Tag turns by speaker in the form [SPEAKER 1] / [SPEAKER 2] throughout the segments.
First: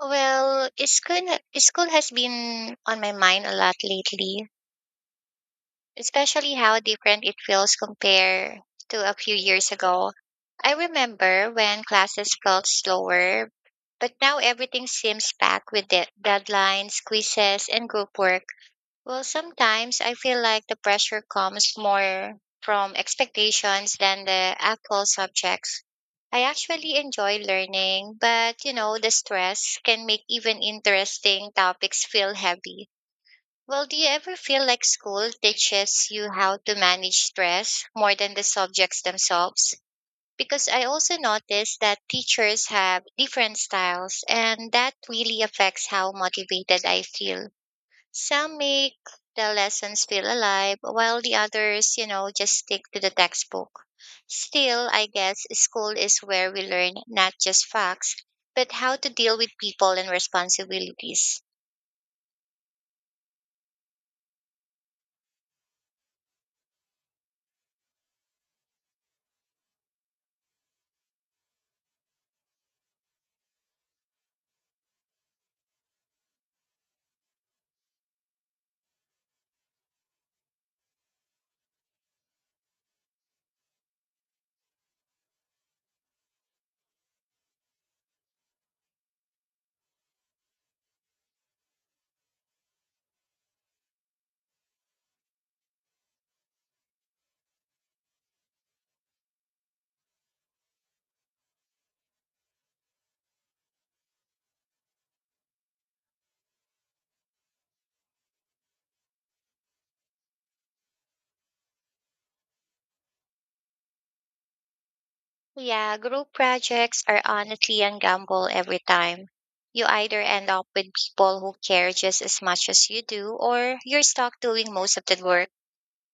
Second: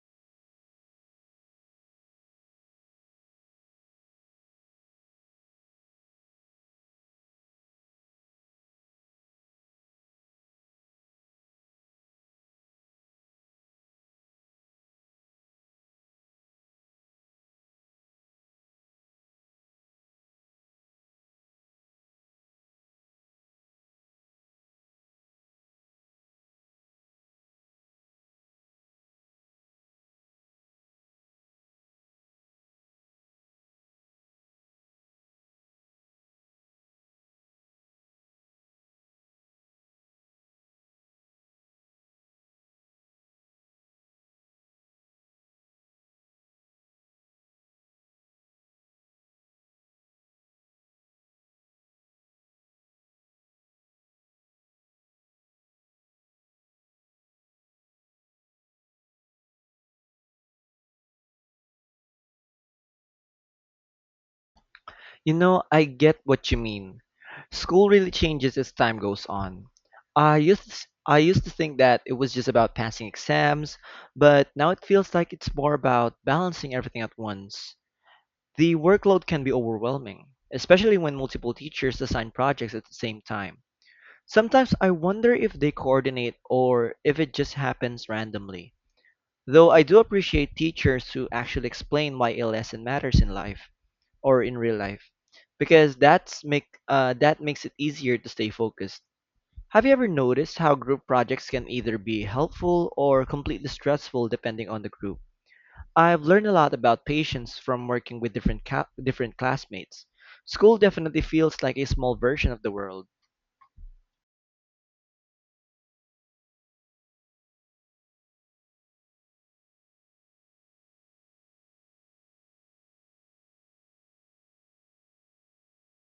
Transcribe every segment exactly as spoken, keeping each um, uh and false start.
[SPEAKER 1] Well, is school is school has been on my mind a lot lately, especially how different it feels compared to a few years ago. I remember when classes felt slower, but now everything seems packed with de- deadlines, quizzes, and group work. Well, sometimes I feel like the pressure comes more from expectations than the actual subjects. I actually enjoy learning, but you know, the stress can make even interesting topics feel heavy. Well, do you ever feel like school teaches you how to manage stress more than the subjects themselves? Because I also noticed that teachers have different styles, and that really affects how motivated I feel. Some make the lessons feel alive, while the others, you know, just stick to the textbook. Still, I guess school is where we learn not just facts, but how to deal with people and responsibilities.
[SPEAKER 2] You know, I get what you mean. School really changes as time goes on. I used to, s- I used to think that it was just about passing exams, but now it feels like it's more about balancing everything at once. The workload can be overwhelming, especially when multiple teachers assign projects at the same time. Sometimes I wonder if they coordinate or if it just happens randomly. Though I do appreciate teachers who actually explain why a lesson matters in life or in real life because that's make uh, that makes it easier to stay focused. Have you ever noticed how group projects can either be helpful or completely stressful depending on the group? I've learned a lot about patience from working with different ca- different classmates. School definitely feels like a small version of the world.
[SPEAKER 1] Yeah, group projects are honestly a gamble every time. You either end up with people who care just as much as you do, or you're stuck doing most of the work.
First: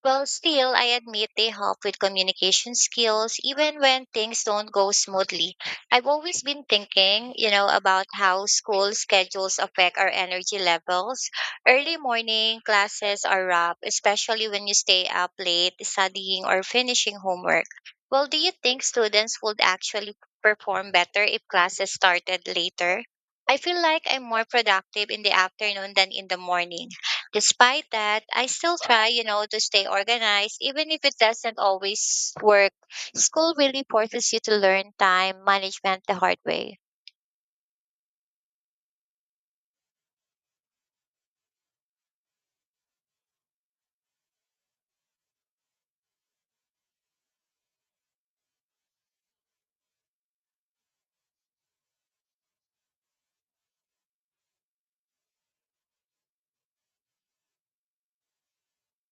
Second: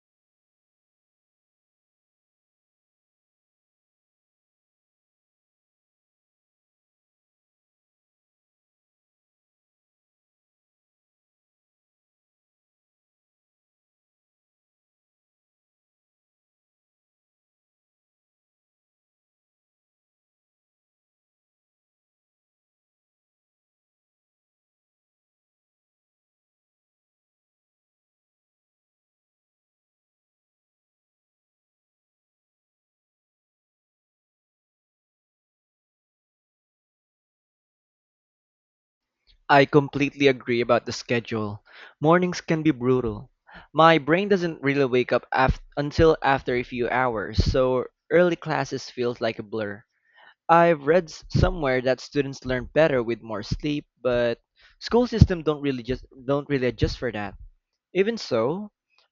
[SPEAKER 1] Well, still, I admit they help with communication skills, even when things don't go smoothly. I've always been thinking, you know, about how school schedules affect our energy levels. Early morning classes are rough, especially when you stay up late studying or finishing homework. Well, do you think students would actually perform better if classes started later? I feel like I'm more productive in the afternoon than in the morning. Despite that, I still try, you know, to stay organized, even if it doesn't always work. School really forces you to learn time management the hard way.
[SPEAKER 2] I completely agree about the schedule. Mornings can be brutal. My brain doesn't really wake up af- until after a few hours, so early classes feels like a blur. I've read s- somewhere that students learn better with more sleep, but school system don't really just don't really adjust for that. Even so,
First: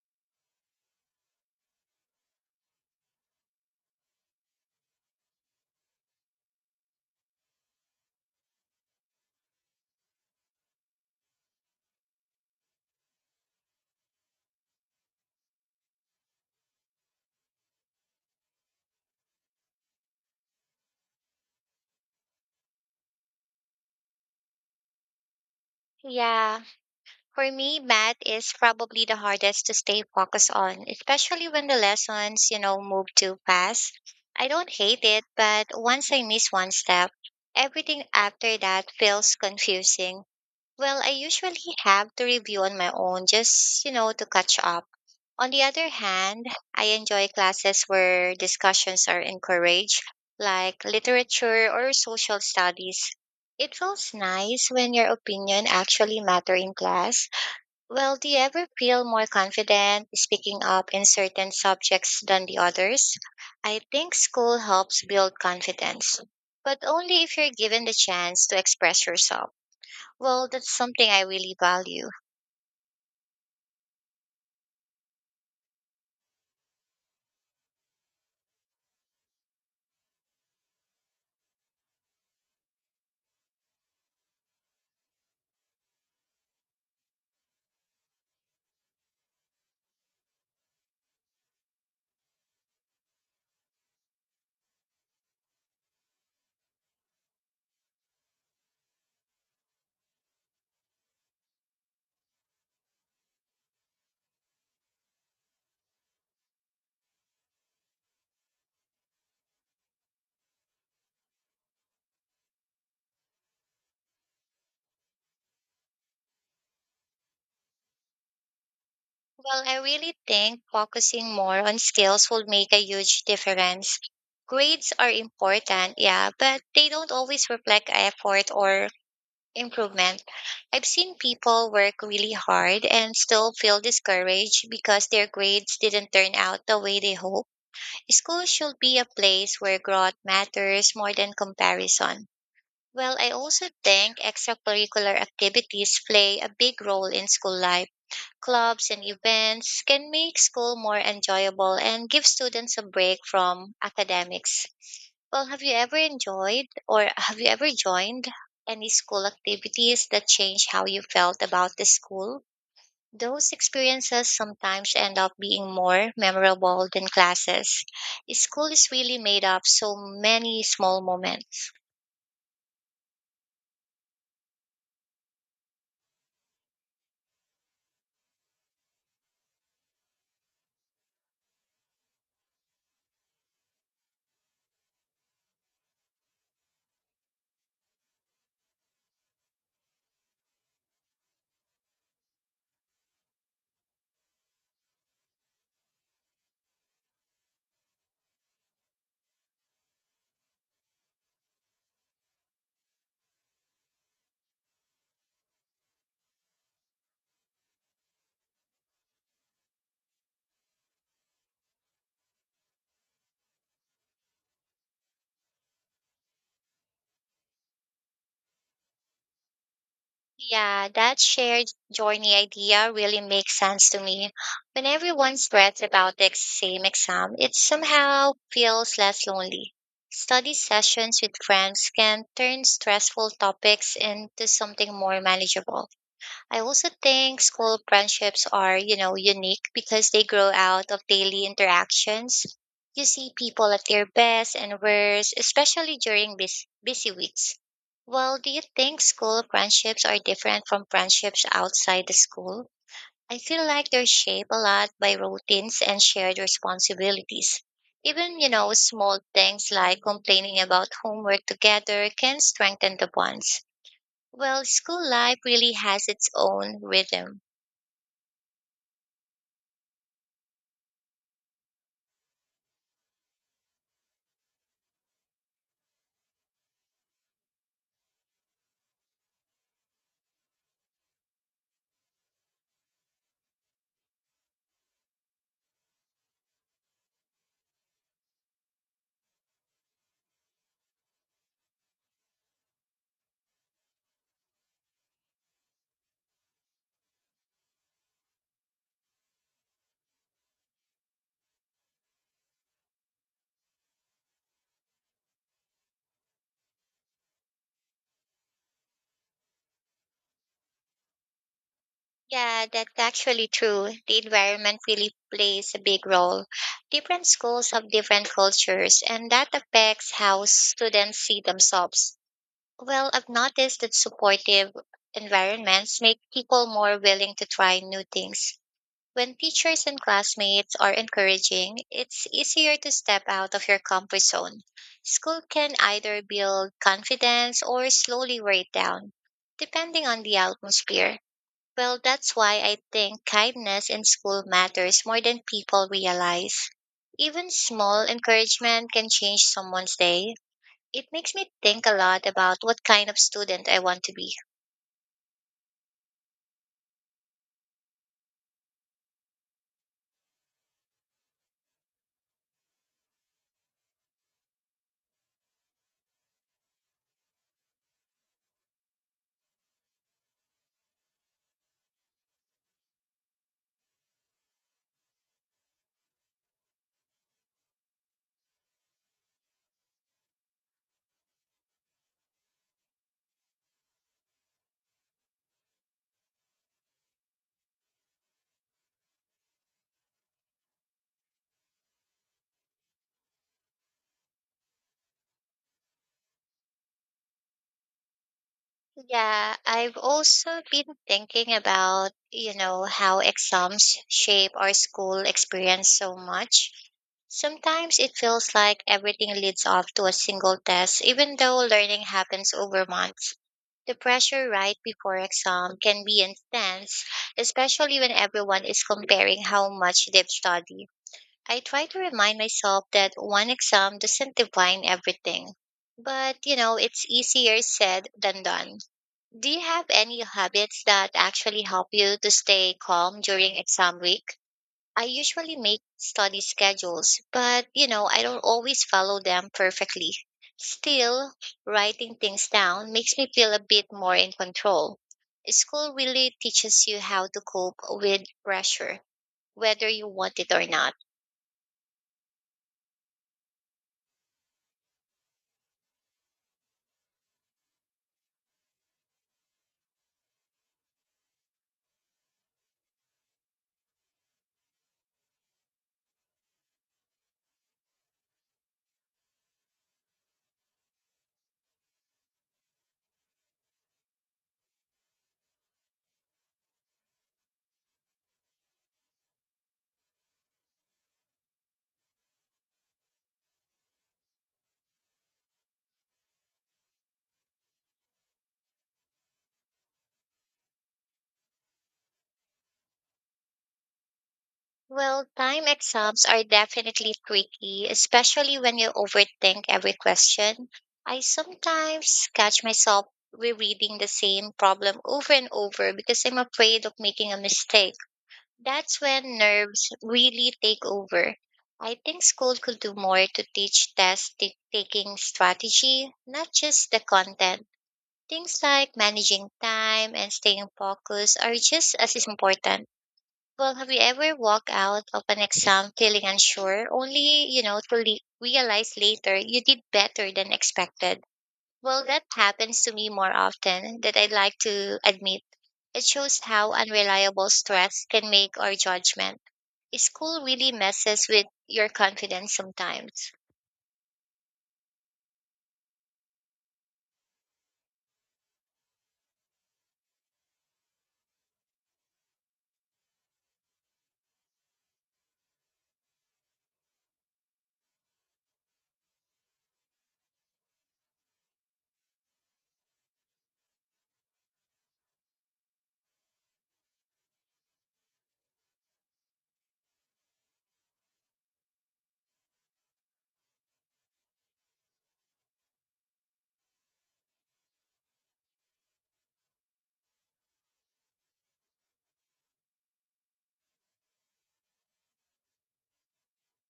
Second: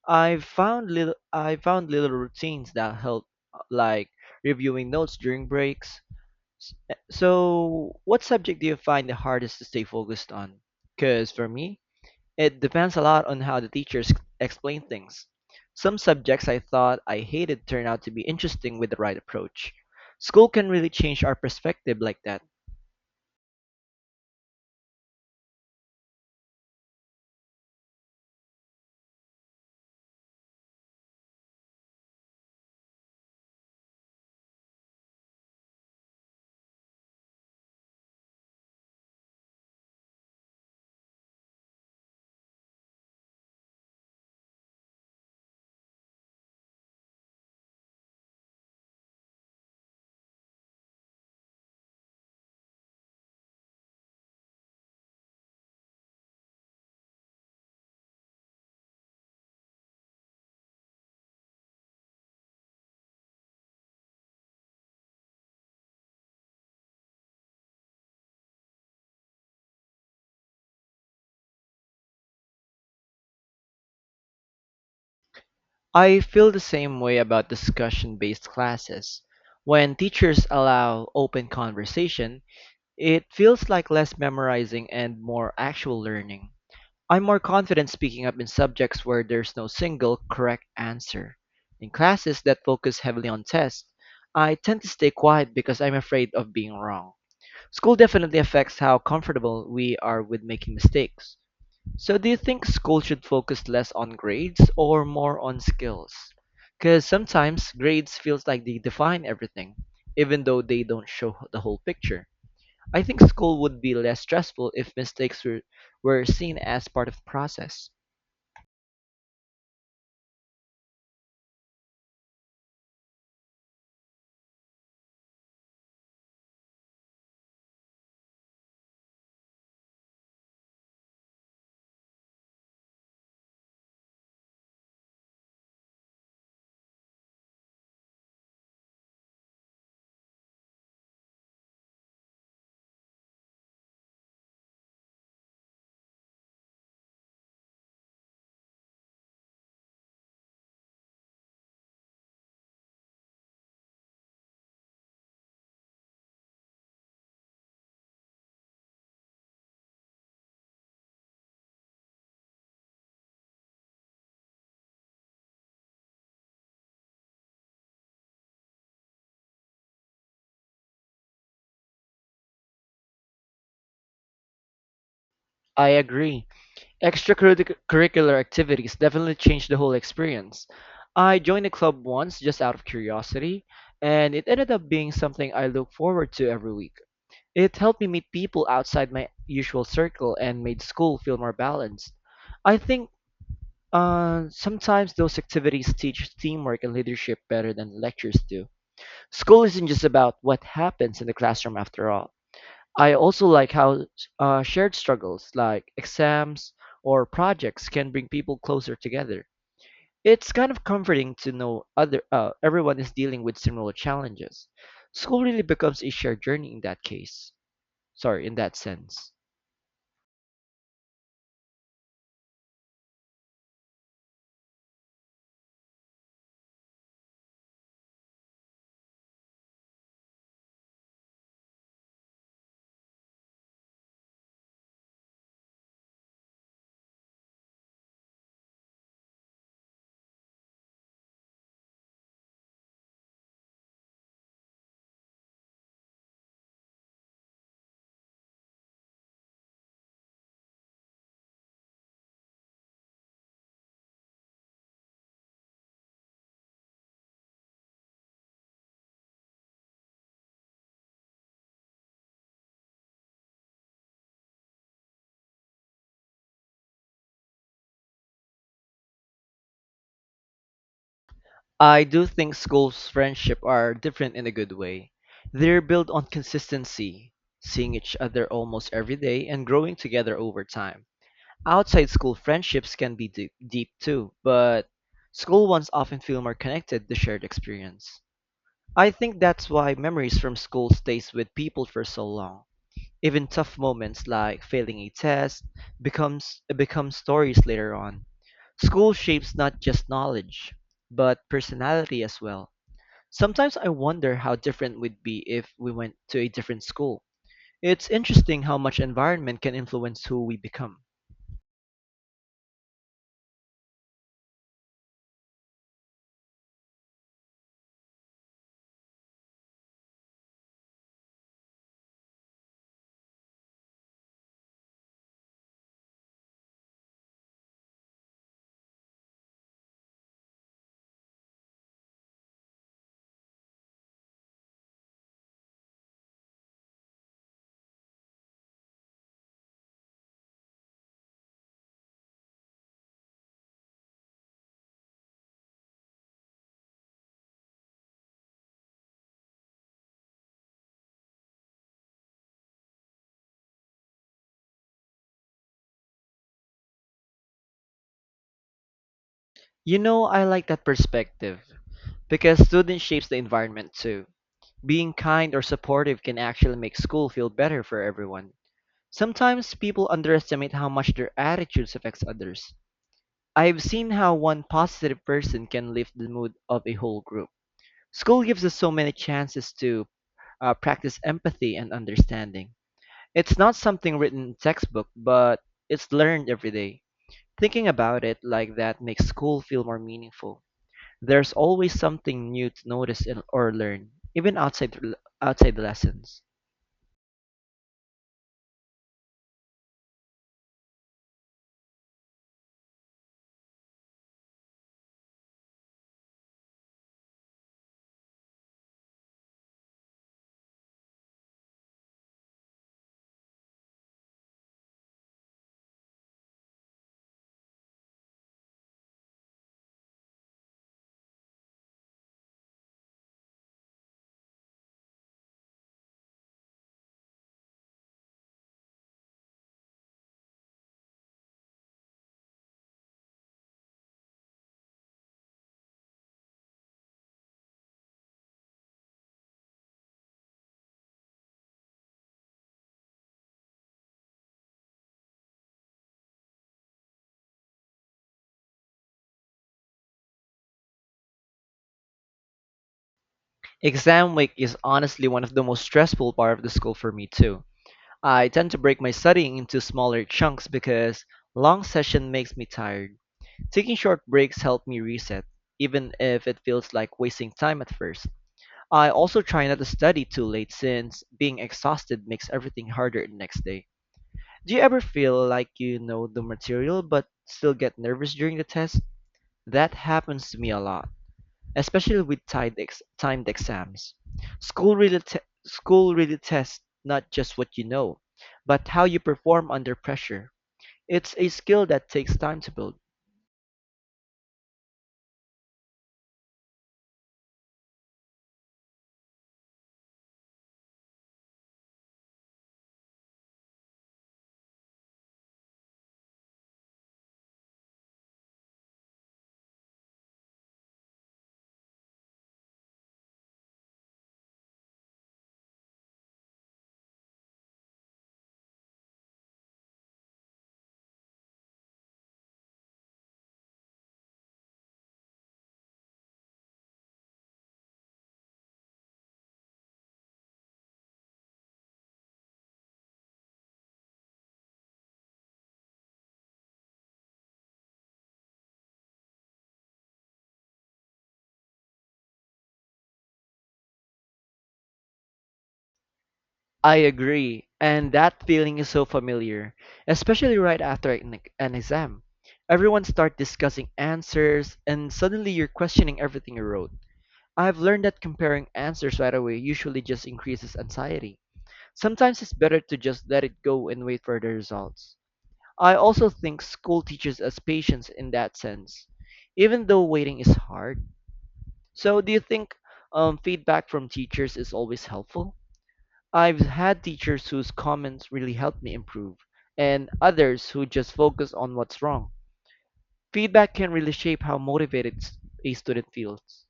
[SPEAKER 2] I've found little I found little routines that help, uh, like reviewing notes during breaks. S- eh, So, what subject do you find the hardest to stay focused on? Because for me, it depends a lot on how the teachers explain things. Some subjects I thought I hated turned out to be interesting with the right approach. School can really change our perspective like that.
[SPEAKER 1] Yeah, for me, math is probably the hardest to stay focused on, especially when the lessons, you know, move too fast. I don't hate it, but once I miss one step, everything after that feels confusing. Well, I usually have to review on my own just, you know, to catch up. On the other hand, I enjoy classes where discussions are encouraged, like literature or social studies. It feels nice when your opinion actually matter in class. Well, do you ever feel more confident speaking up in certain subjects than the others? I think school helps build confidence, but only if you're given the chance to express yourself. Well, that's something I really value.
[SPEAKER 2] I feel the same way about discussion based classes. When teachers allow open conversation, it feels like less memorizing and more actual learning. I'm more confident speaking up in subjects where there's no single correct answer. In classes that focus heavily on tests, I tend to stay quiet because I'm afraid of being wrong. School definitely affects how comfortable we are with making mistakes. So, do you think school should focus less on grades or more on skills? Because sometimes grades feels like they define everything, even though they don't show the whole picture. I think school would be less stressful if mistakes were, were seen as part of the process.
[SPEAKER 1] Well, I really think focusing more on skills will make a huge difference. Grades are important, yeah, but they don't always reflect effort or improvement. I've seen people work really hard and still feel discouraged because their grades didn't turn out the way they hoped. School should be a place where growth matters more than comparison. Well, I also think extracurricular activities play a big role in school life clubs, and events can make school more enjoyable and give students a break from academics. Well, have you ever enjoyed or have you ever joined any school activities that changed how you felt about the school? Those experiences sometimes end up being more memorable than classes. School is really made up so many small moments.
[SPEAKER 2] I agree. Extracurricular activities definitely change the whole experience. I joined a club once just out of curiosity, and it ended up being something I look forward to every week. It helped me meet people outside my usual circle and made school feel more balanced. I think uh, sometimes those activities teach teamwork and leadership better than lectures do. School isn't just about what happens in the classroom after all. I also like how uh, shared struggles like exams or projects can bring people closer together. It's kind of comforting to know other uh, everyone is dealing with similar challenges. School really becomes a shared journey in that case. Sorry, in that sense.
[SPEAKER 1] Yeah, that shared journey idea really makes sense to me. When everyone spreads about the same exam, it somehow feels less lonely. Study sessions with friends can turn stressful topics into something more manageable. I also think school friendships are, you know, unique because they grow out of daily interactions. You see people at their best and worst, especially during busy, busy weeks. Well, do you think school friendships are different from friendships outside the school? I feel like they're shaped a lot by routines and shared responsibilities. Even, you know, small things like complaining about homework together can strengthen the bonds. Well, school life really has its own rhythm.
[SPEAKER 2] I do think school's friendship are different in a good way. They're built on consistency, seeing each other almost every day and growing together over time. Outside school friendships can be deep, deep too, but school ones often feel more connected to shared experience. I think that's why memories from school stays with people for so long. Even tough moments like failing a test becomes become stories later on. School shapes not just knowledge, but personality as well. Sometimes I wonder how different we'd be if we went to a different school. It's interesting how much environment can influence who we become.
[SPEAKER 1] Yeah, that's actually true. The environment really plays a big role. Different schools have different cultures, and that affects how students see themselves. Well, I've noticed that supportive environments make people more willing to try new things. When teachers and classmates are encouraging, it's easier to step out of your comfort zone. School can either build confidence or slowly wear it down, depending on the atmosphere. Well, that's why I think kindness in school matters more than people realize. Even small encouragement can change someone's day. It makes me think a lot about what kind of student I want to be.
[SPEAKER 2] You know, I like that perspective because student shapes the environment too. Being kind or supportive can actually make school feel better for everyone. Sometimes people underestimate how much their attitudes affects others. I've seen how one positive person can lift the mood of a whole group. School gives us so many chances to uh, practice empathy and understanding. It's not something written in textbook, but it's learned every day. Thinking about it like that makes school feel more meaningful. There's always something new to notice and, or learn, even outside outside the lessons.
[SPEAKER 1] Yeah, I've also been thinking about, you know, how exams shape our school experience so much. Sometimes it feels like everything leads off to a single test, even though learning happens over months. The pressure right before exam can be intense, especially when everyone is comparing how much they've studied. I try to remind myself that one exam doesn't define everything. But, you know, it's easier said than done do you have any habits that actually help you to stay calm during exam week? I usually make study schedules, but you know, I don't always follow them perfectly. Still, writing things down makes me feel a bit more in control. School really teaches you how to cope with pressure, whether you want it or not.
[SPEAKER 2] Exam week is honestly one of the most stressful part of the school for me too. I tend to break my studying into smaller chunks because long session makes me tired. Taking short breaks help me reset, even if it feels like wasting time at first. I also try not to study too late since being exhausted makes everything harder the next day. Do you ever feel like you know the material but still get nervous during the test? That happens to me a lot, especially with timed, ex- timed exams. School really, te- school really tests not just what you know, but how you perform under pressure. It's a skill that takes time to build.
[SPEAKER 1] Well, time exams are definitely tricky, especially when you overthink every question. I sometimes catch myself rereading the same problem over and over because I'm afraid of making a mistake. That's when nerves really take over. I think school could do more to teach test ta- taking strategy, not just the content. Things like managing time and staying focused are just as important. Well, have you ever walked out of an exam feeling unsure, only, you know, to le- realize later you did better than expected? Well, that happens to me more often than I'd like to admit. It shows how unreliable stress can make our judgment. School really messes with your confidence sometimes.
[SPEAKER 2] I agree, and that feeling is so familiar, especially right after an, ex- an exam. Everyone starts discussing answers, and suddenly you're questioning everything you wrote. I've learned that comparing answers right away usually just increases anxiety. Sometimes it's better to just let it go and wait for the results. I also think school teaches us patience in that sense, even though waiting is hard. So, do you think um, feedback from teachers is always helpful? I've had teachers whose comments really helped me improve, and others who just focus on what's wrong. Feedback can really shape how motivated s- a student feels.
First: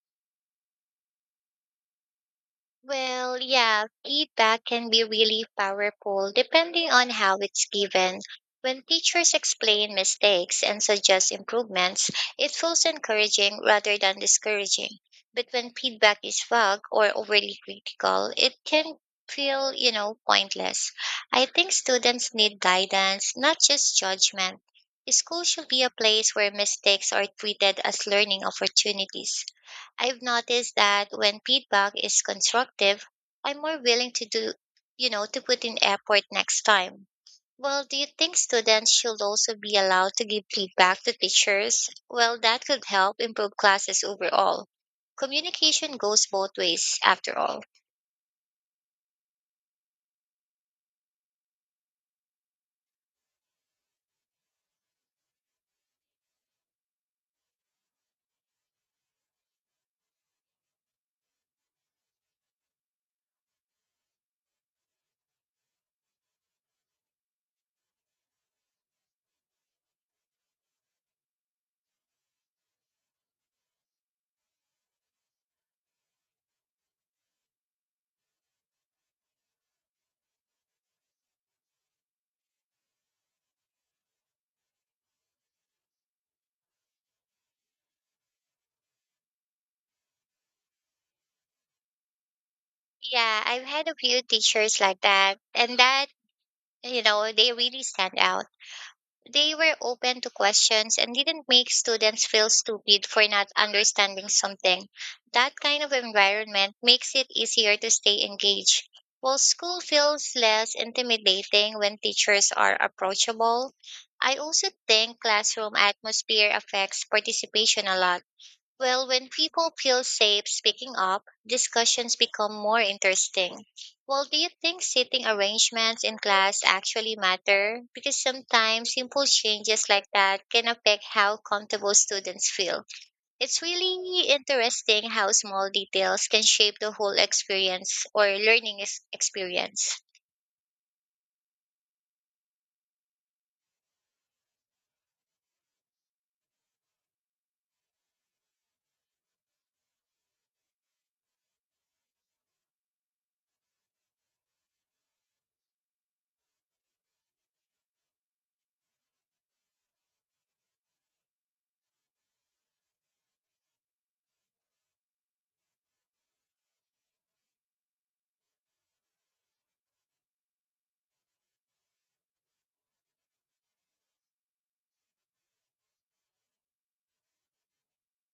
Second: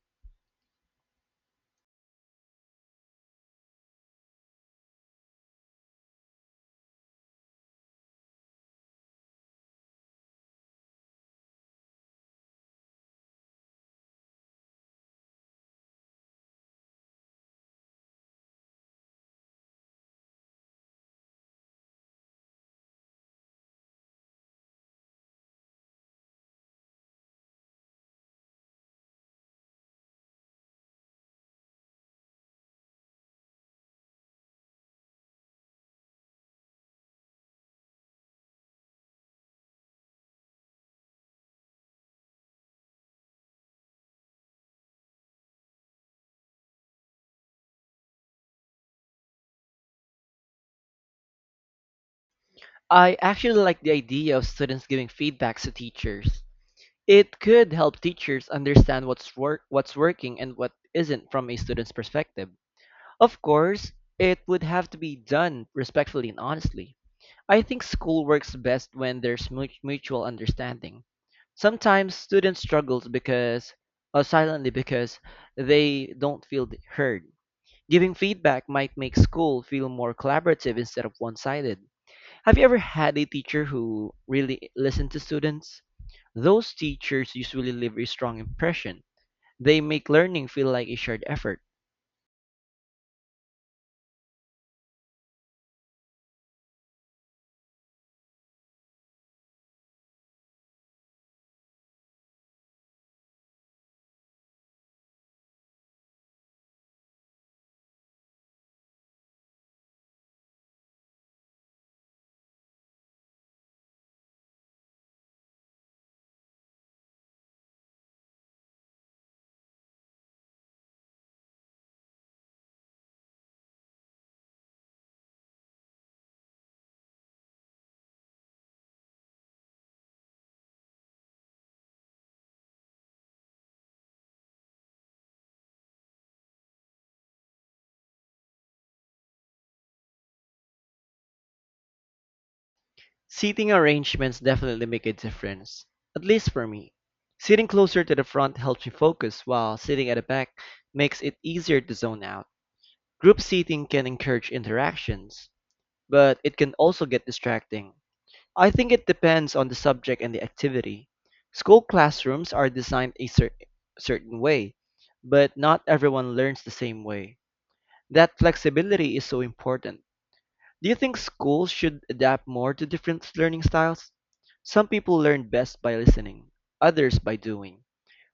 [SPEAKER 1] Well, yeah, feedback can be really powerful depending on how it's given. When teachers explain mistakes and suggest improvements, it feels encouraging rather than discouraging. But when feedback is vague or overly critical, it can feel, you know, pointless. I think students need guidance, not just judgment. School should be a place where mistakes are treated as learning opportunities. I've noticed that when feedback is constructive, I'm more willing to do, you know, to put in effort next time. Well, do you think students should also be allowed to give feedback to teachers? Well, that could help improve classes overall. Communication goes both ways, after all.
[SPEAKER 2] I actually like the idea of students giving feedbacks to teachers. It could help teachers understand what's work what's working and what isn't from a student's perspective. Of course, it would have to be done respectfully and honestly. I think school works best when there's mu- mutual understanding. Sometimes students struggle because or silently because they don't feel heard. Giving feedback might make school feel more collaborative instead of one-sided. Have you ever had a teacher who really listened to students? Those teachers usually leave a strong impression. They make learning feel like a shared effort.
[SPEAKER 1] Yeah, I've had a few teachers like that, and that, you know, they really stand out. They were open to questions and didn't make students feel stupid for not understanding something. That kind of environment makes it easier to stay engaged. While school feels less intimidating when teachers are approachable, I also think classroom atmosphere affects participation a lot. Well, when people feel safe speaking up, discussions become more interesting. Well, do you think seating arrangements in class actually matter? Because sometimes simple changes like that can affect how comfortable students feel. It's really interesting how small details can shape the whole experience or learning ex- experience.
[SPEAKER 2] Seating arrangements definitely make a difference, at least for me. Sitting closer to the front helps me focus, while sitting at the back makes it easier to zone out. Group seating can encourage interactions, but it can also get distracting. I think it depends on the subject and the activity. School classrooms are designed a cer- certain way, but not everyone learns the same way. That flexibility is so important. Do you think schools should adapt more to different learning styles? Some people learn best by listening, others by doing.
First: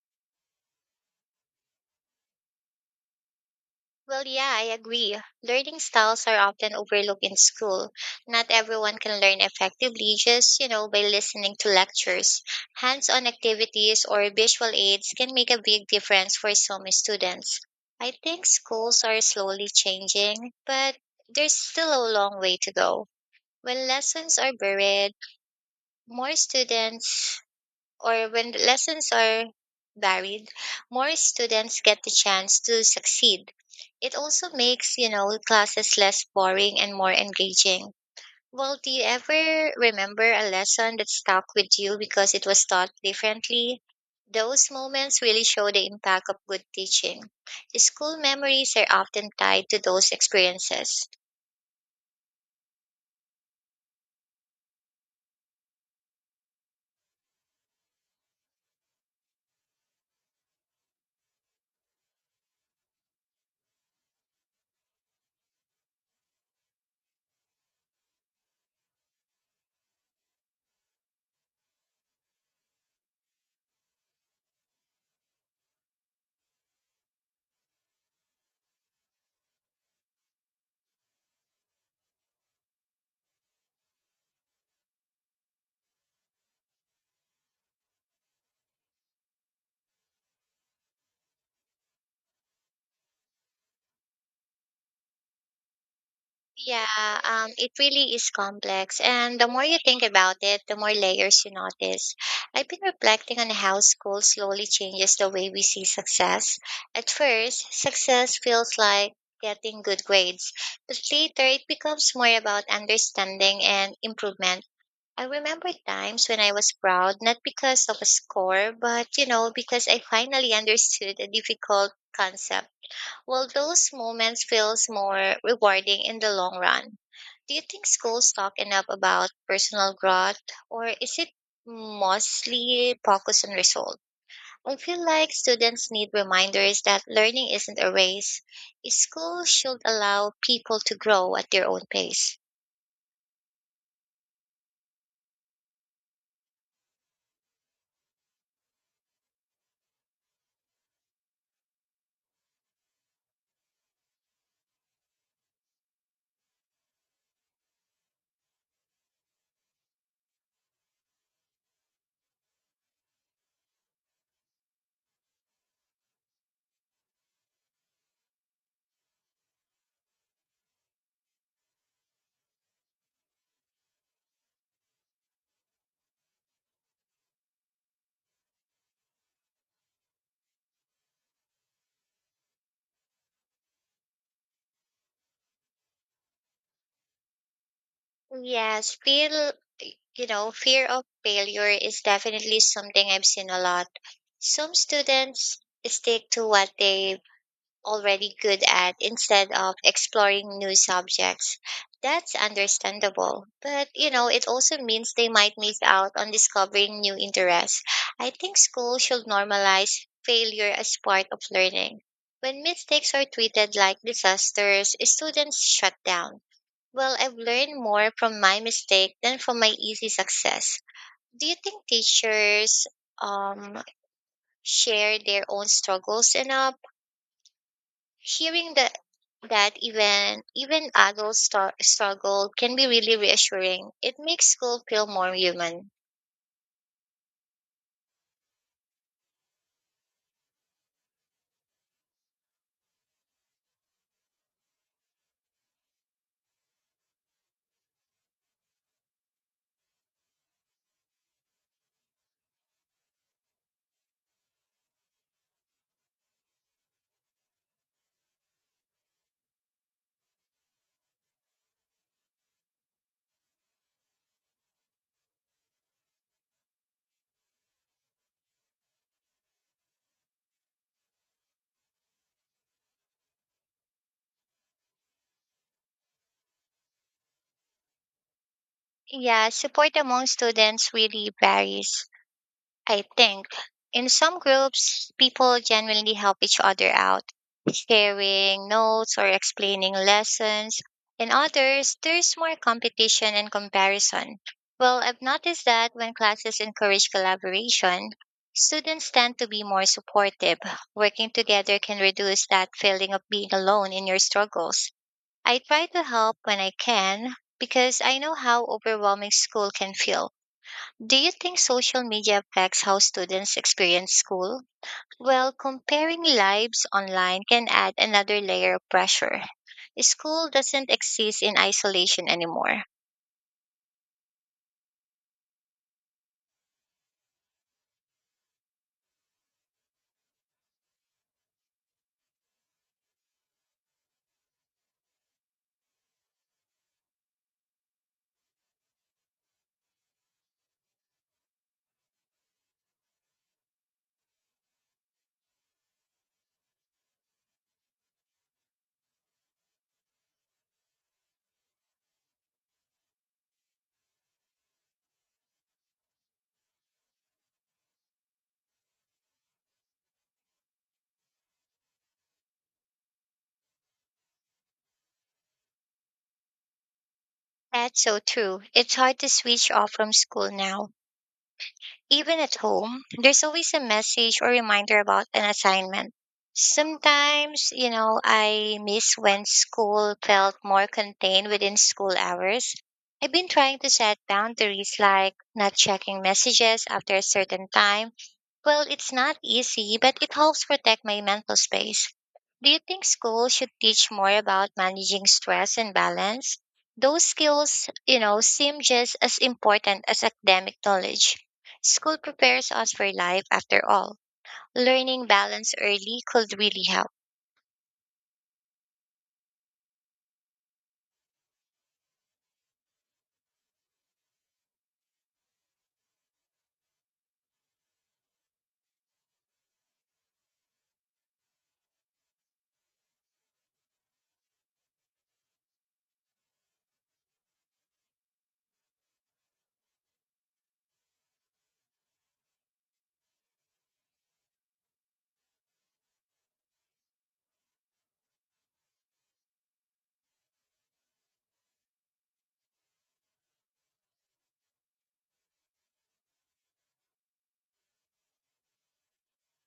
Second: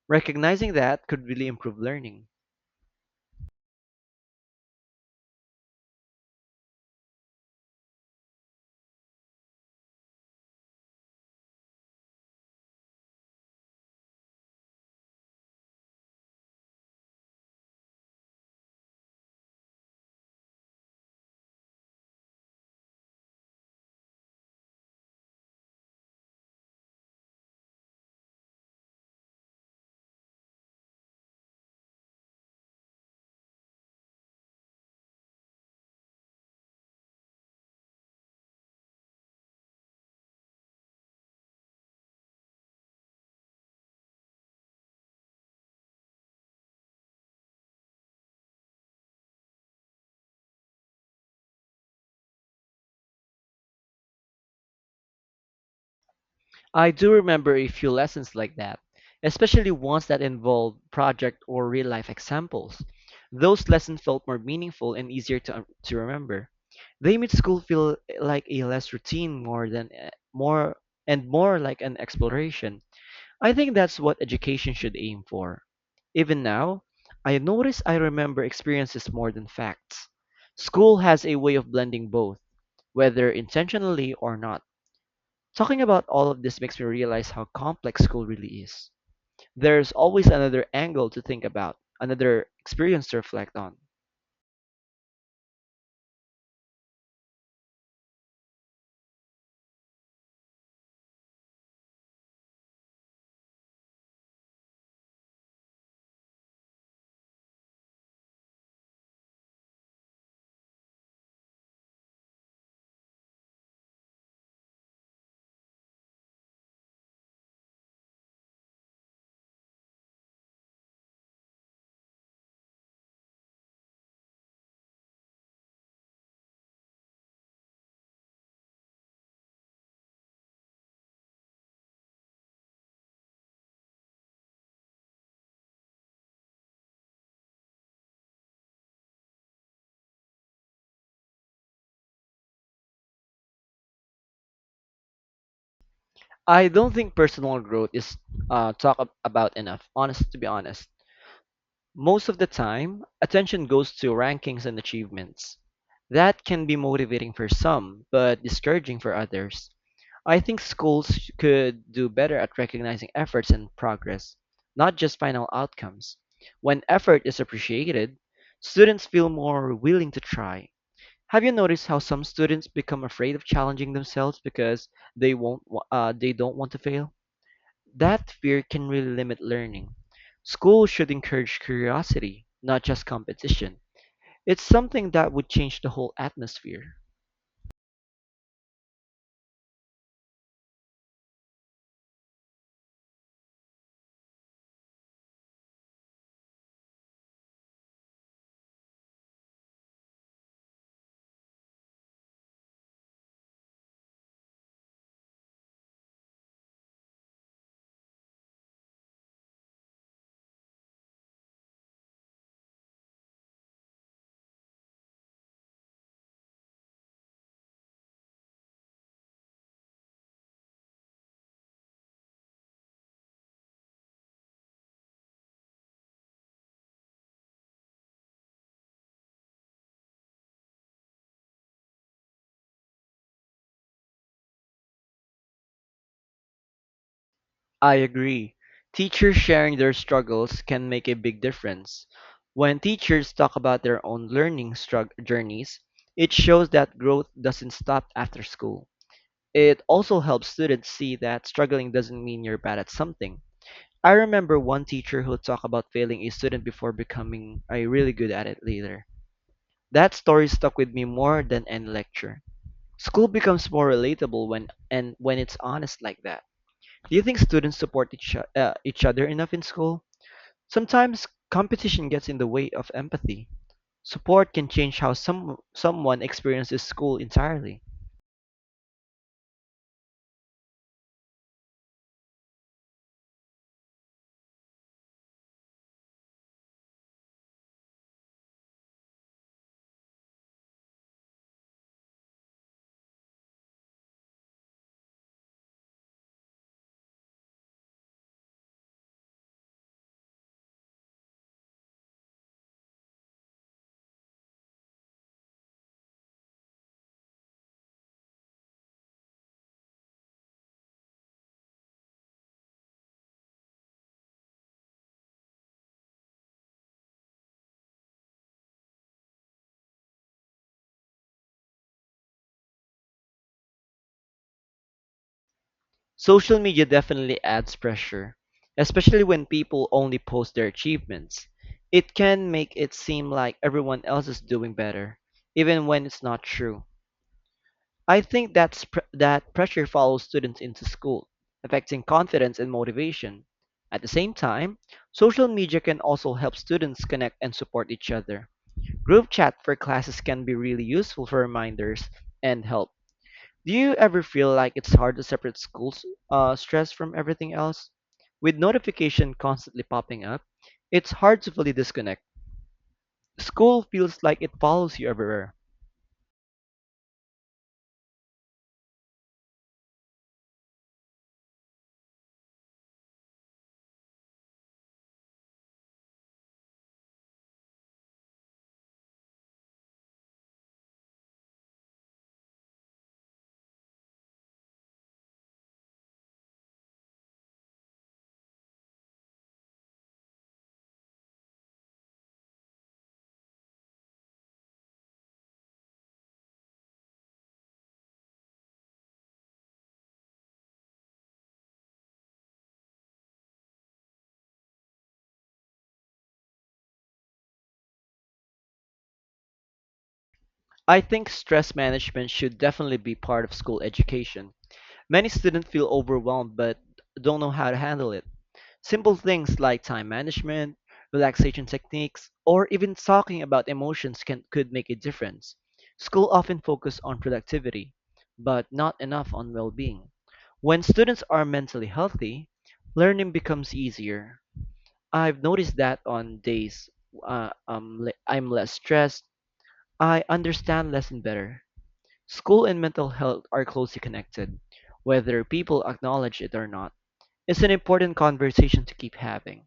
[SPEAKER 2] Recognizing that could really improve learning.
[SPEAKER 1] Well, yeah, I agree. Learning styles are often overlooked in school. Not everyone can learn effectively just, you know, by listening to lectures. Hands on activities or visual aids can make a big difference for some students. I think schools are slowly changing, but there's still a long way to go. When lessons are buried, more students or when the lessons are varied, more students get the chance to succeed. It also makes, you know, classes less boring and more engaging. Well, do you ever remember a lesson that stuck with you because it was taught differently? Those moments really show the impact of good teaching. School memories are often tied to those experiences.
[SPEAKER 2] I do remember a few lessons like that, especially ones that involved project or real life examples. Those lessons felt more meaningful and easier to, um, to remember. They made school feel eh, like a less routine more than eh, more and more like an exploration. I think that's what education should aim for. Even now, I notice I remember experiences more than facts. School has a way of blending both, whether intentionally or not. Talking about all of this makes me realize how complex school really is. There's always another angle to think about, another experience to reflect on.
[SPEAKER 1] Yeah, um, it really is complex. And the more you think about it, the more layers you notice. I've been reflecting on how school slowly changes the way we see success. At first, success feels like getting good grades, but later it becomes more about understanding and improvement. I remember times when I was proud, not because of a score, but you know, because I finally understood a difficult concept. Well, those moments feels more rewarding in the long run. Do you think schools talk enough about personal growth or is it mostly focused on results? I feel like students need reminders that learning isn't a race. Schools should allow people to grow at their own pace.
[SPEAKER 2] I don't think personal growth is uh, talked about enough, honest to be honest. Most of the time, attention goes to rankings and achievements. That can be motivating for some, but discouraging for others. I think schools could do better at recognizing efforts and progress, not just final outcomes. When effort is appreciated, students feel more willing to try. Have you noticed how some students become afraid of challenging themselves because they won't wa- uh, they don't want to fail? That fear can really limit learning. School should encourage curiosity, not just competition. It's something that would change the whole atmosphere.
[SPEAKER 1] Yes, feel you know, fear of failure is definitely something I've seen a lot. Some students stick to what they already good at instead of exploring new subjects. That's understandable. But, you know, it also means they might miss out on discovering new interests. I think school should normalize failure as part of learning. When mistakes are treated like disasters, students shut down. Well, I've learned more from my mistake than from my easy success. Do you think teachers um, share their own struggles enough? Hearing that that even even adults star- struggle can be really reassuring. It makes school feel more human.
[SPEAKER 2] I agree. Teachers sharing their struggles can make a big difference. When teachers talk about their own learning strug- journeys, it shows that growth doesn't stop after school. It also helps students see that struggling doesn't mean you're bad at something. I remember one teacher who talked about failing a student before becoming a really good at it later. That story stuck with me more than any lecture. School becomes more relatable when and when it's honest like that. Do you think students support each, o- uh, each other enough in school? Sometimes competition gets in the way of empathy. Support can change how some someone experiences school entirely.
[SPEAKER 1] Yeah, support among students really varies. I think in some groups, people genuinely help each other out, sharing notes or explaining lessons. In others, there's more competition and comparison. Well, I've noticed that when classes encourage collaboration, students tend to be more supportive. Working together can reduce that feeling of being alone in your struggles. I try to help when I can because I know how overwhelming school can feel. Do you think social media affects how students experience school? Well, comparing lives online can add another layer of pressure. School doesn't exist in isolation anymore.
[SPEAKER 2] Social media definitely adds pressure, especially when people only post their achievements. It can make it seem like everyone else is doing better, even when it's not true. I think that's pr- that pressure follows students into school, affecting confidence and motivation. At the same time, social media can also help students connect and support each other. Group chat for classes can be really useful for reminders and help. Do you ever feel like it's hard to separate school s- uh, stress from everything else? With notification constantly popping up, it's hard to fully disconnect. School feels like it follows you everywhere.
[SPEAKER 1] That's so true. It's hard to switch off from school now. Even at home, there's always a message or reminder about an assignment. Sometimes, you know, I miss when school felt more contained within school hours. I've been trying to set boundaries like not checking messages after a certain time. Well, it's not easy, but it helps protect my mental space. Do you think schools should teach more about managing stress and balance? Those skills, you know, seem just as important as academic knowledge. School prepares us for life after all. Learning balance early could really help.
[SPEAKER 2] I think stress management should definitely be part of school education. Many students feel overwhelmed but don't know how to handle it. Simple things like time management, relaxation techniques, or even talking about emotions can could make a difference. School often focus on productivity, but not enough on well-being. When students are mentally healthy, learning becomes easier. I've noticed that on days uh, um, le- I'm less stressed, I understand lesson better. School and mental health are closely connected, whether people acknowledge it or not. It's an important conversation to keep having.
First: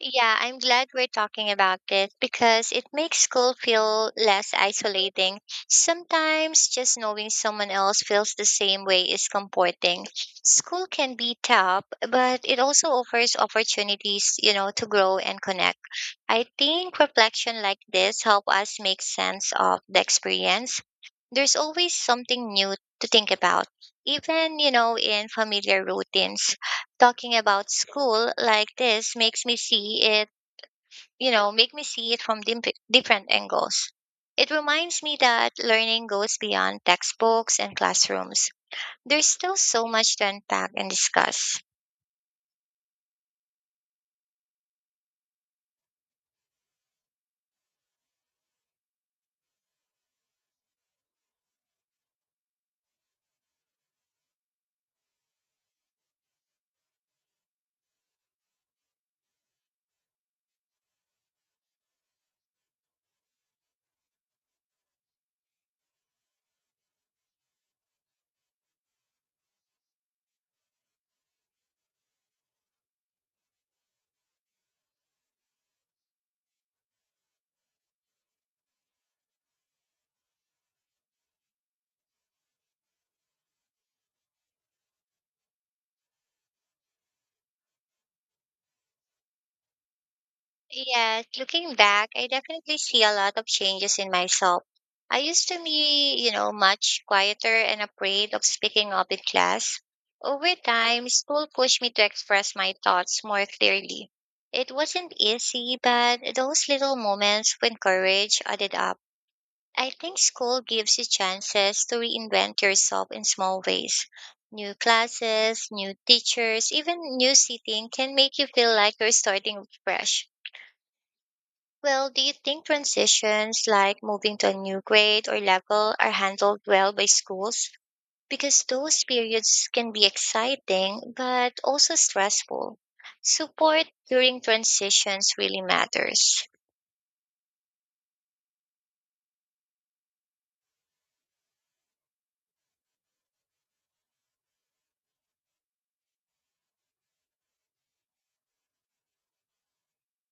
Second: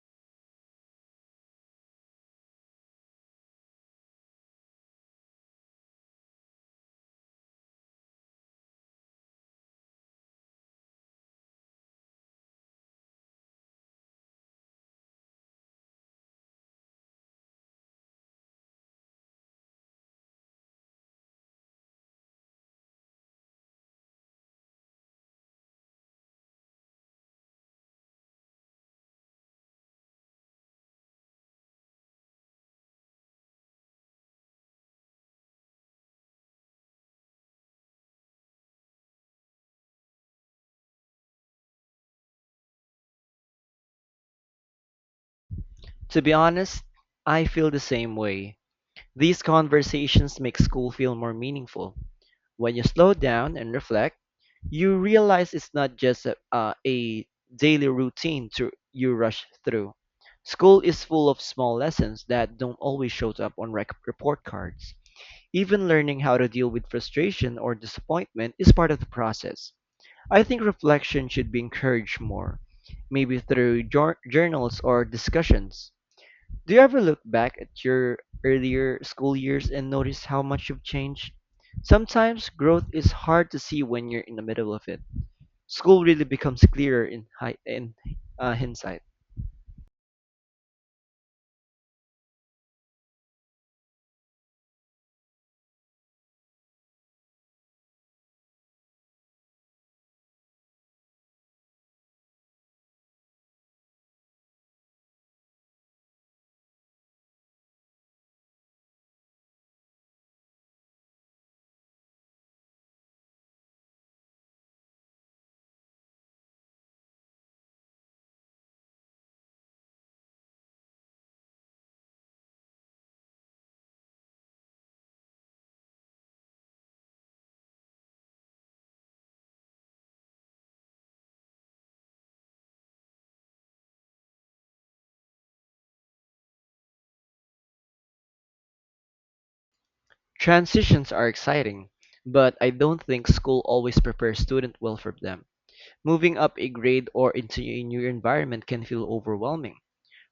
[SPEAKER 1] Yeah, I'm glad we're talking about this because it makes school feel less isolating. Sometimes just knowing someone else feels the same way is comforting. School can be tough, but it also offers opportunities, you know, to grow and connect. I think reflection like this help us make sense of the experience. There's always something new to think about. Even, you know, in familiar routines, talking about school like this makes me see it, you know, make me see it from dim- different angles. It reminds me that learning goes beyond textbooks and classrooms. There's still so much to unpack and discuss.
[SPEAKER 2] To be honest, I feel the same way. These conversations make school feel more meaningful. When you slow down and reflect, you realize it's not just a, uh, a daily routine to, you rush through. School is full of small lessons that don't always show up on rec- report cards. Even learning how to deal with frustration or disappointment is part of the process. I think reflection should be encouraged more, maybe through jour- journals or discussions. Do you ever look back at your earlier school years and notice how much you've changed? Sometimes growth is hard to see when you're in the middle of it. School really becomes clearer in, hi- in uh, hindsight.
[SPEAKER 1] Yes, looking back, I definitely see a lot of changes in myself. I used to be, you know, much quieter and afraid of speaking up in class. Over time, school pushed me to express my thoughts more clearly. It wasn't easy, but those little moments when courage added up. I think school gives you chances to reinvent yourself in small ways. New classes, new teachers, even new seating can make you feel like you're starting fresh. Well, do you think transitions like moving to a new grade or level are handled well by schools? Because those periods can be exciting but also stressful. Support during transitions really matters.
[SPEAKER 2] Transitions are exciting, but I don't think school always prepares students well for them. Moving up a grade or into a new environment can feel overwhelming.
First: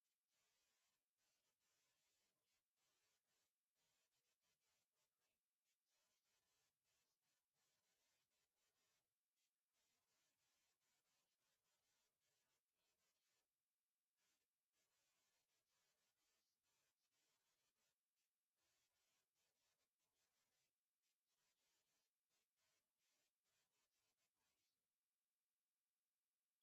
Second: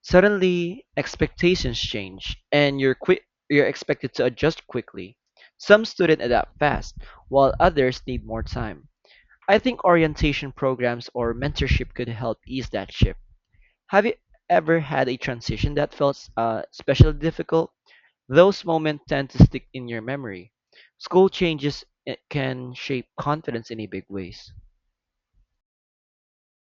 [SPEAKER 2] Suddenly, expectations change, and you're quick you're expected to adjust quickly. Some students adapt fast, while others need more time. I think orientation programs or mentorship could help ease that shift. Have you ever had a transition that felt uh, especially difficult? Those moments tend to stick in your memory. School changes eh, can shape confidence in a big ways.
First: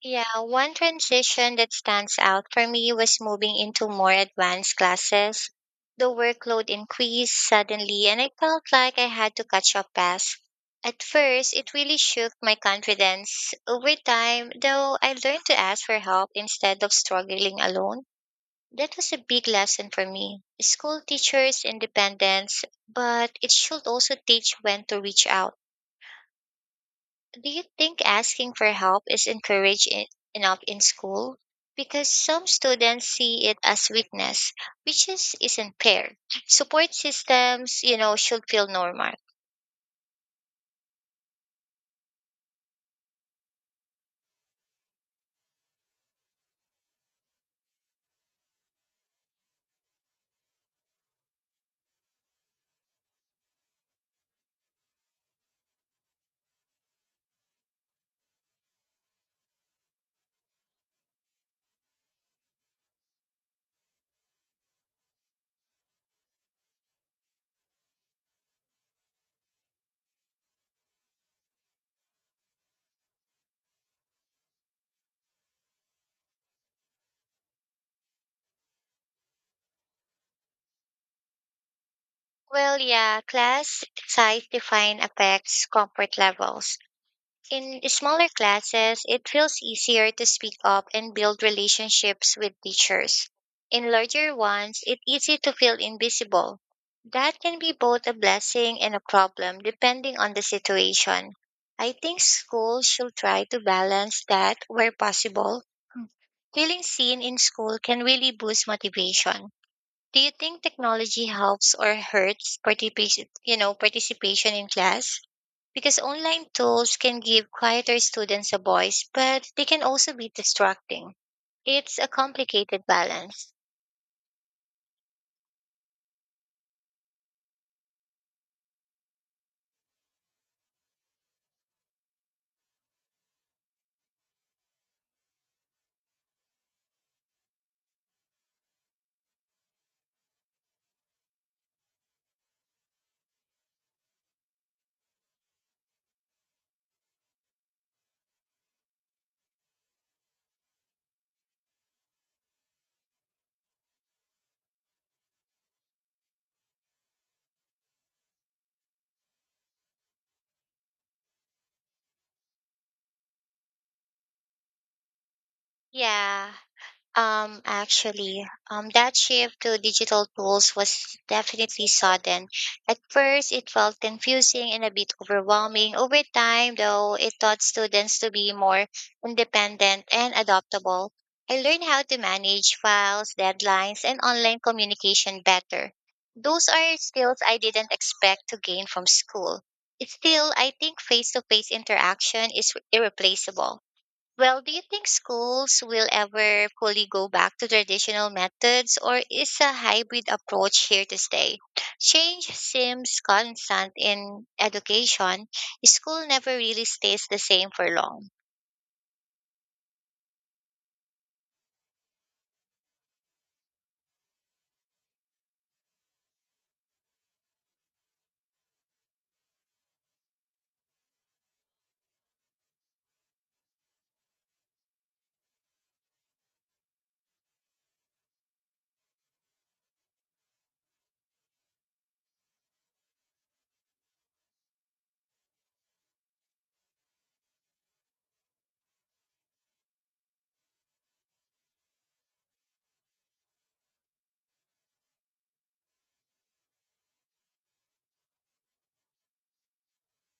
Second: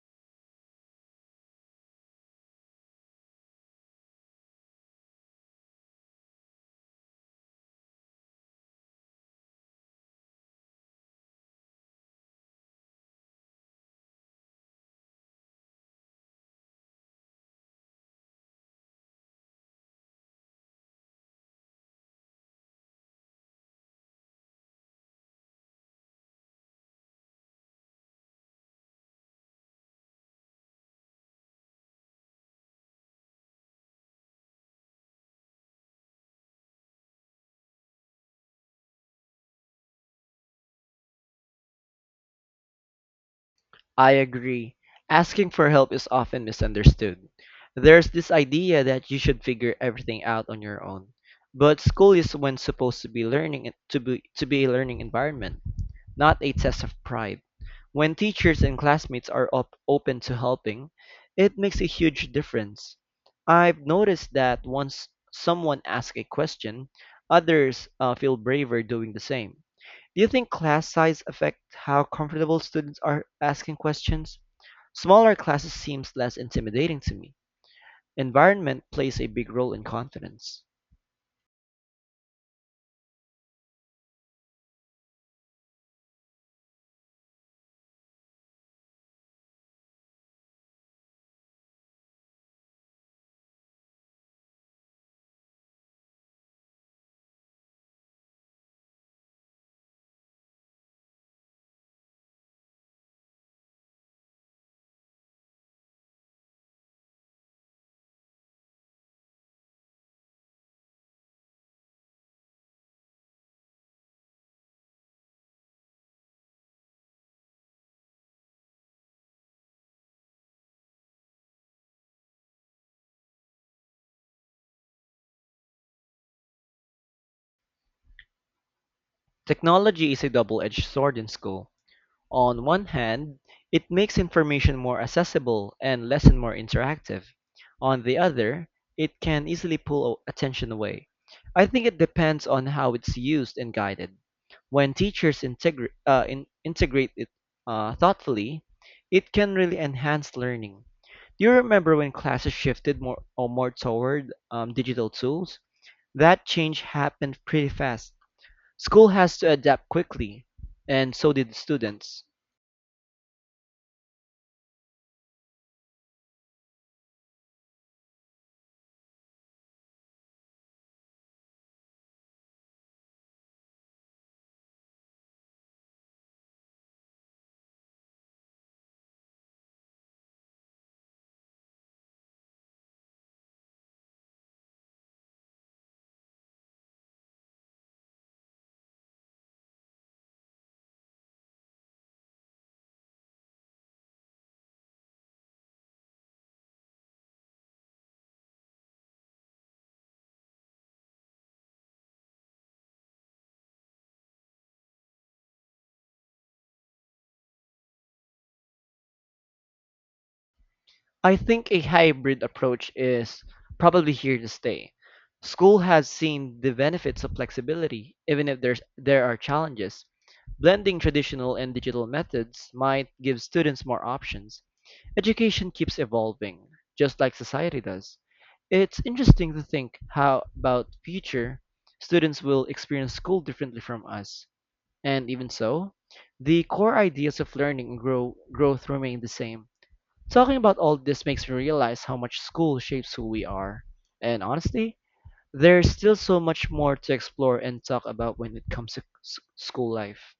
[SPEAKER 1] Yeah, one transition that stands out for me was moving into more advanced classes. The workload increased suddenly, and I felt like I had to catch up fast. At first, it really shook my confidence. Over time, though, I learned to ask for help instead of struggling alone. That was a big lesson for me. School teaches independence, but it should also teach when to reach out. Do you think asking for help is encouraged in, enough in school? Because some students see it as weakness, which is, isn't fair. Support systems, you know, should feel normal.
[SPEAKER 2] I agree. Asking for help is often misunderstood. There's this idea that you should figure everything out on your own. But school is when supposed to be learning to be to be a learning environment, not a test of pride. When teachers and classmates are op- open to helping, it makes a huge difference. I've noticed that once someone asks a question, others uh, feel braver doing the same. Do you think class size affect how comfortable students are asking questions? Smaller classes seems less intimidating to me. Environment plays a big role in confidence.
[SPEAKER 1] Well, yeah, class size define affects comfort levels. In smaller classes, it feels easier to speak up and build relationships with teachers. In larger ones, it's easy to feel invisible. That can be both a blessing and a problem depending on the situation. I think schools should try to balance that where possible. Feeling seen in school can really boost motivation. Do you think technology helps or hurts participation, you know, participation in class? Because online tools can give quieter students a voice, but they can also be distracting. It's a complicated balance.
[SPEAKER 2] Technology is a double-edged sword in school. On one hand, it makes information more accessible and lesson more interactive. On the other, it can easily pull a- attention away. I think it depends on how it's used and guided. When teachers integra- uh, in- integrate it uh, thoughtfully, it can really enhance learning. Do you remember when classes shifted more or more toward um, digital tools? That change happened pretty fast. School has to adapt quickly, and so did students.
[SPEAKER 1] Yeah, Um, actually, um, that shift to digital tools was definitely sudden. At first, it felt confusing and a bit overwhelming. Over time, though, it taught students to be more independent and adaptable. I learned how to manage files, deadlines, and online communication better. Those are skills I didn't expect to gain from school. Still, I think face to face interaction is irreplaceable. Well, do you think schools will ever fully go back to traditional methods, or is a hybrid approach here to stay? Change seems constant in education. School never really stays the same for long.
[SPEAKER 2] I think a hybrid approach is probably here to stay. School has seen the benefits of flexibility, even if there's, there are challenges. Blending traditional and digital methods might give students more options. Education keeps evolving, just like society does. It's interesting to think how about future students will experience school differently from us. And even so, the core ideas of learning and grow, growth remain the same. Talking about all this makes me realize how much school shapes who we are. And honestly, there's still so much more to explore and talk about when it comes to s- school life.